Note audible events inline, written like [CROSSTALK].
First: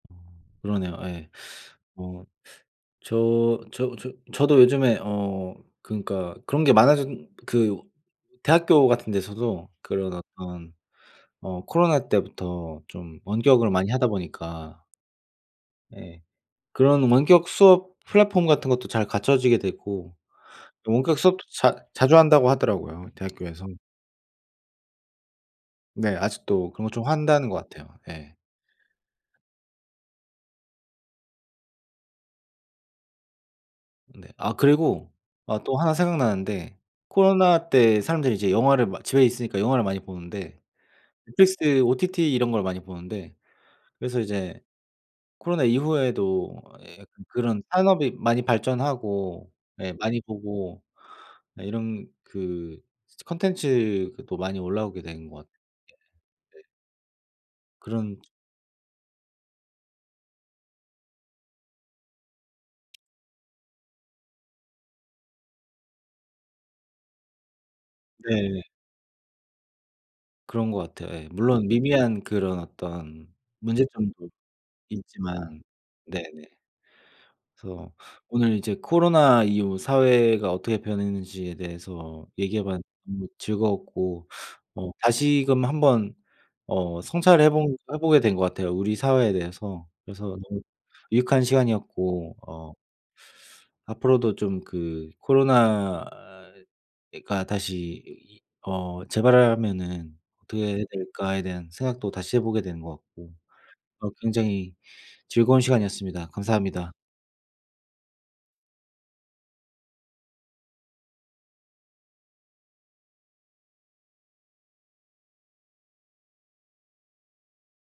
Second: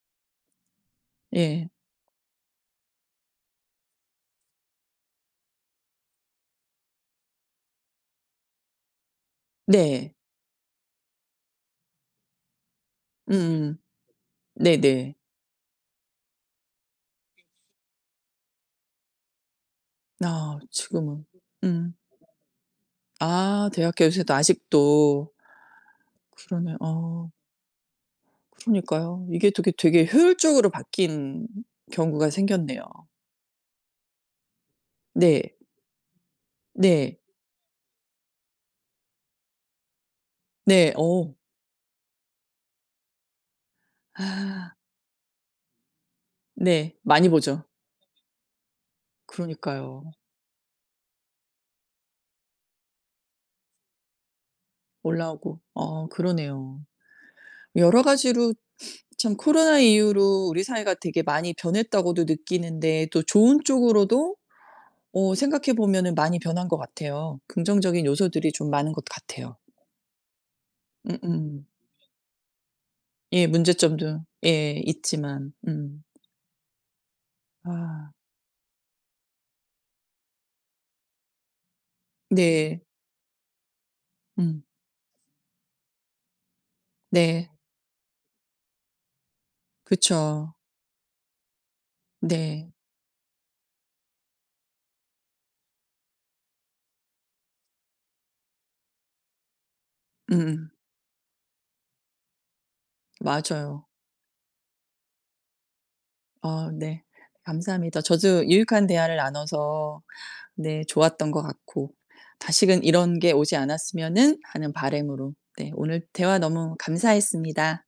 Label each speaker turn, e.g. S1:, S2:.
S1: 어 그러네요. 예.
S2: 예.
S1: 어 저 저 저 저도 요즘에 어 그니까 그런 게 많아졌 그 대학교 같은 데서도
S2: 네.
S1: 그런 어떤 어 코로나 때부터 좀 원격을
S2: 음음.
S1: 많이 하다 보니까
S2: 네네.
S1: 예. 그런 원격수업 플랫폼 같은 것도 잘 갖춰지게 되고
S2: 아
S1: 또 원격
S2: 지금은
S1: 수업도 자
S2: 음.
S1: 자주 한다고 하더라고요 대학교에서.
S2: 아 대학교 요새도 아직도.
S1: 네. 아직도
S2: 그러네.
S1: 그런 거 좀
S2: 어.
S1: 한다는 것 같아요. 예.
S2: 그러니까요. 이게 되게, 되게 효율적으로 바뀐 경우가 생겼네요.
S1: 네. 아 그리고
S2: 네.
S1: 아 또 1 생각나는데
S2: 네.
S1: 코로나 때 사람들이 이제 영화를 막 집에 있으니까 영화를 많이 보는데
S2: 네. 어.
S1: Netflix OTT 이런 걸 많이 보는데 그래서 이제
S2: 아.
S1: 코로나 이후에도
S2: 네.
S1: 예 약간
S2: 많이
S1: 그런
S2: 보죠.
S1: 산업이 많이 발전하고 예
S2: 그러니까요.
S1: 많이 보고 네 이런 그 저 컨텐츠 그것도 많이 올라오게 된 것 같아요.
S2: 올라오고 어
S1: 예. 네.
S2: 그러네요. 여러
S1: 그런
S2: 가지로 [SNIFFS] 참 코로나 이후로 우리 사회가 되게 많이 변했다고도 느끼는데 또 좋은 쪽으로도 어 생각해 보면은 많이 변한 것 같아요. 긍정적인 요소들이
S1: 네.
S2: 좀 많은 것 같아요.
S1: 그런 것 같아요. 예.
S2: 음음.
S1: 물론 미미한 그런 어떤
S2: 예 문제점도
S1: 문제점도
S2: 예 있지만
S1: 있지만
S2: 음.
S1: 네네. 그래서
S2: 아.
S1: 오늘 이제 코로나 이후 사회가 어떻게 변했는지에 대해서 얘기해
S2: 네.
S1: 봤는데 즐거웠고
S2: 음.
S1: 어 다시금 한 번 어 성찰을 해
S2: 네.
S1: 본 해 보게 된 것 같아요 우리 사회에 대해서. 그래서
S2: 그쵸.
S1: 너무 유익한 시간이었고
S2: 네.
S1: 어 앞으로도 좀 그 '코로나가 다시 어 재발하면은
S2: 음음.
S1: 어떻게 해야 될까.'에 대한 생각도 다시 해 보게 되는 것 같고
S2: 맞아요.
S1: 어 굉장히 즐거운 시간이었습니다.
S2: 어
S1: 감사합니다.
S2: 네. 감사합니다. 저도 유익한 대화를 나눠서 네 좋았던 것 같고 다시는 이런 게 오지 않았으면은 하는 바람으로 네 오늘 대화 너무 감사했습니다.